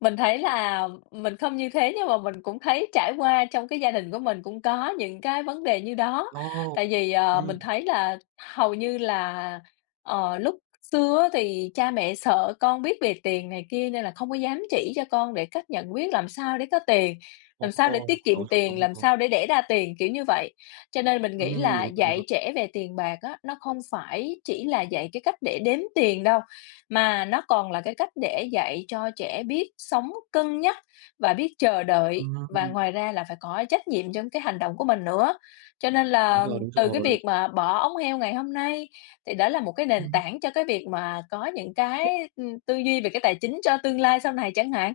Mình thấy là mình không như thế nhưng mà mình cũng thấy trải qua trong cái gia đình của mình cũng có những cái vấn đề như đó. Tại Ồ! vì, ờ, Ừm. mình thấy là hầu như là, ờ, lúc xưa á thì cha mẹ sợ con biết về tiền này kia nên là không có dám chỉ cho con để cách nhận biết làm sao để có tiền, làm sao để Ồ, tiết kiệm đối là tiền, đúng làm rồi. sao để đẻ ra tiền? Kiểu như vậy, cho nên mình nghĩ Ừm, là đúng rồi, đúng dạy rồi. trẻ về tiền bạc á, nó không phải chỉ là dạy cái cách để đếm tiền đâu mà nó còn là cái cách để dạy cho trẻ biết sống cân nhắc và biết chờ đợi. Và Ừm. ngoài ra là phải có trách nhiệm trong cái hành động của mình nữa, cho nên Đúng là rồi, đúng từ cái rồi. việc mà bỏ ống heo ngày hôm nay thì đó là một cái nền Ừm. tảng cho cái việc mà có những [unintelligible] cái, ừ, tư duy về cái tài chính cho tương lai sau này chẳng hạn.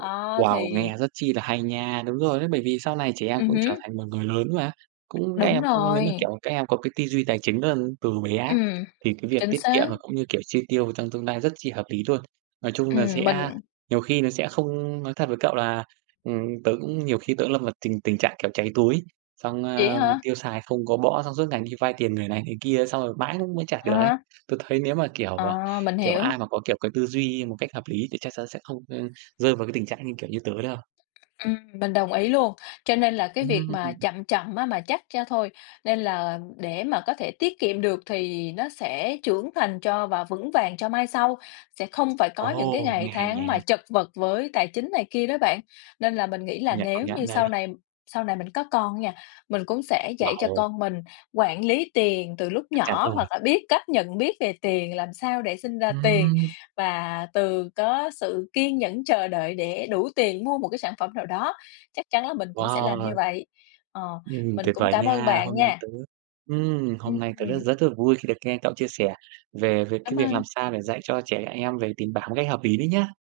Đó Wow, thì nghe rất chi là hay nha, đúng rồi đấy, bởi vì sau này trẻ em Ừm cũng trở hứm. thành một người lớn mà. Cũng các Đúng em cũng nếu mà, rồi. kiểu, các em có cái tư duy tài chính rất là từ bé ấy Ừm, thì cái việc chính tiết kiệm xác. và cũng như, kiểu, chi tiêu trong tương lai rất chi hợp lý luôn. Nói chung là Ừm, sẽ mình nhiều khi nó sẽ không nói thật với cậu là, ừm, tớ cũng nhiều khi tớ cũng lâm vào tình tình trạng, kiểu, cháy túi, xong, Vậy á ờ, hả? tiêu xài không có bõ xong suốt ngày đi vay tiền người này, người kia xong rồi mãi cũng mới trả À được ấy. há. Tôi thấy nếu mà, kiểu, à, Ờ, mình kiểu, hiểu. ai mà có, kiểu, cái tư duy một cách hợp lý thì chắc sẽ không, ơ, rơi vào cái tình trạng như kiểu như tớ đâu. Ừm, mình đồng ý luôn, cho nên là cái việc mà Ừm. chậm chậm á mà chắc ra thôi, nên là để mà có thể tiết kiệm được thì nó sẽ trưởng thành cho và vững vàng cho mai sau, sẽ không phải có những cái Ồ, ngày nghe hay tháng nhỉ. mà chật vật với tài chính này kia đó bạn. Nên là mình nghĩ Công là nhận, công nếu như nhận sau đấy. này sau này mình có con á nha, mình cũng sẽ dạy cho Wow. con mình quản lý tiền từ lúc Chắc chắn nhỏ rồi. hoặc là biết cách nhận biết về tiền, làm sao để sinh ra tiền Ừm. và từ có sự kiên nhẫn chờ đợi để đủ tiền mua một cái sản phẩm nào đó, chắc chắn là mình cũng sẽ làm như Wow. vậy. Ờ, Ừm, mình tuyệt cũng vời cảm ơn nha, bạn hôm nay nha. tớ ừm, hôm nay tớ rất Ừm. rất là vui khi được nghe cậu chia sẻ về về Cảm cái việc làm ơn. sao để dạy cho trẻ em về tiền bạc một cách hợp ý đấy nhé.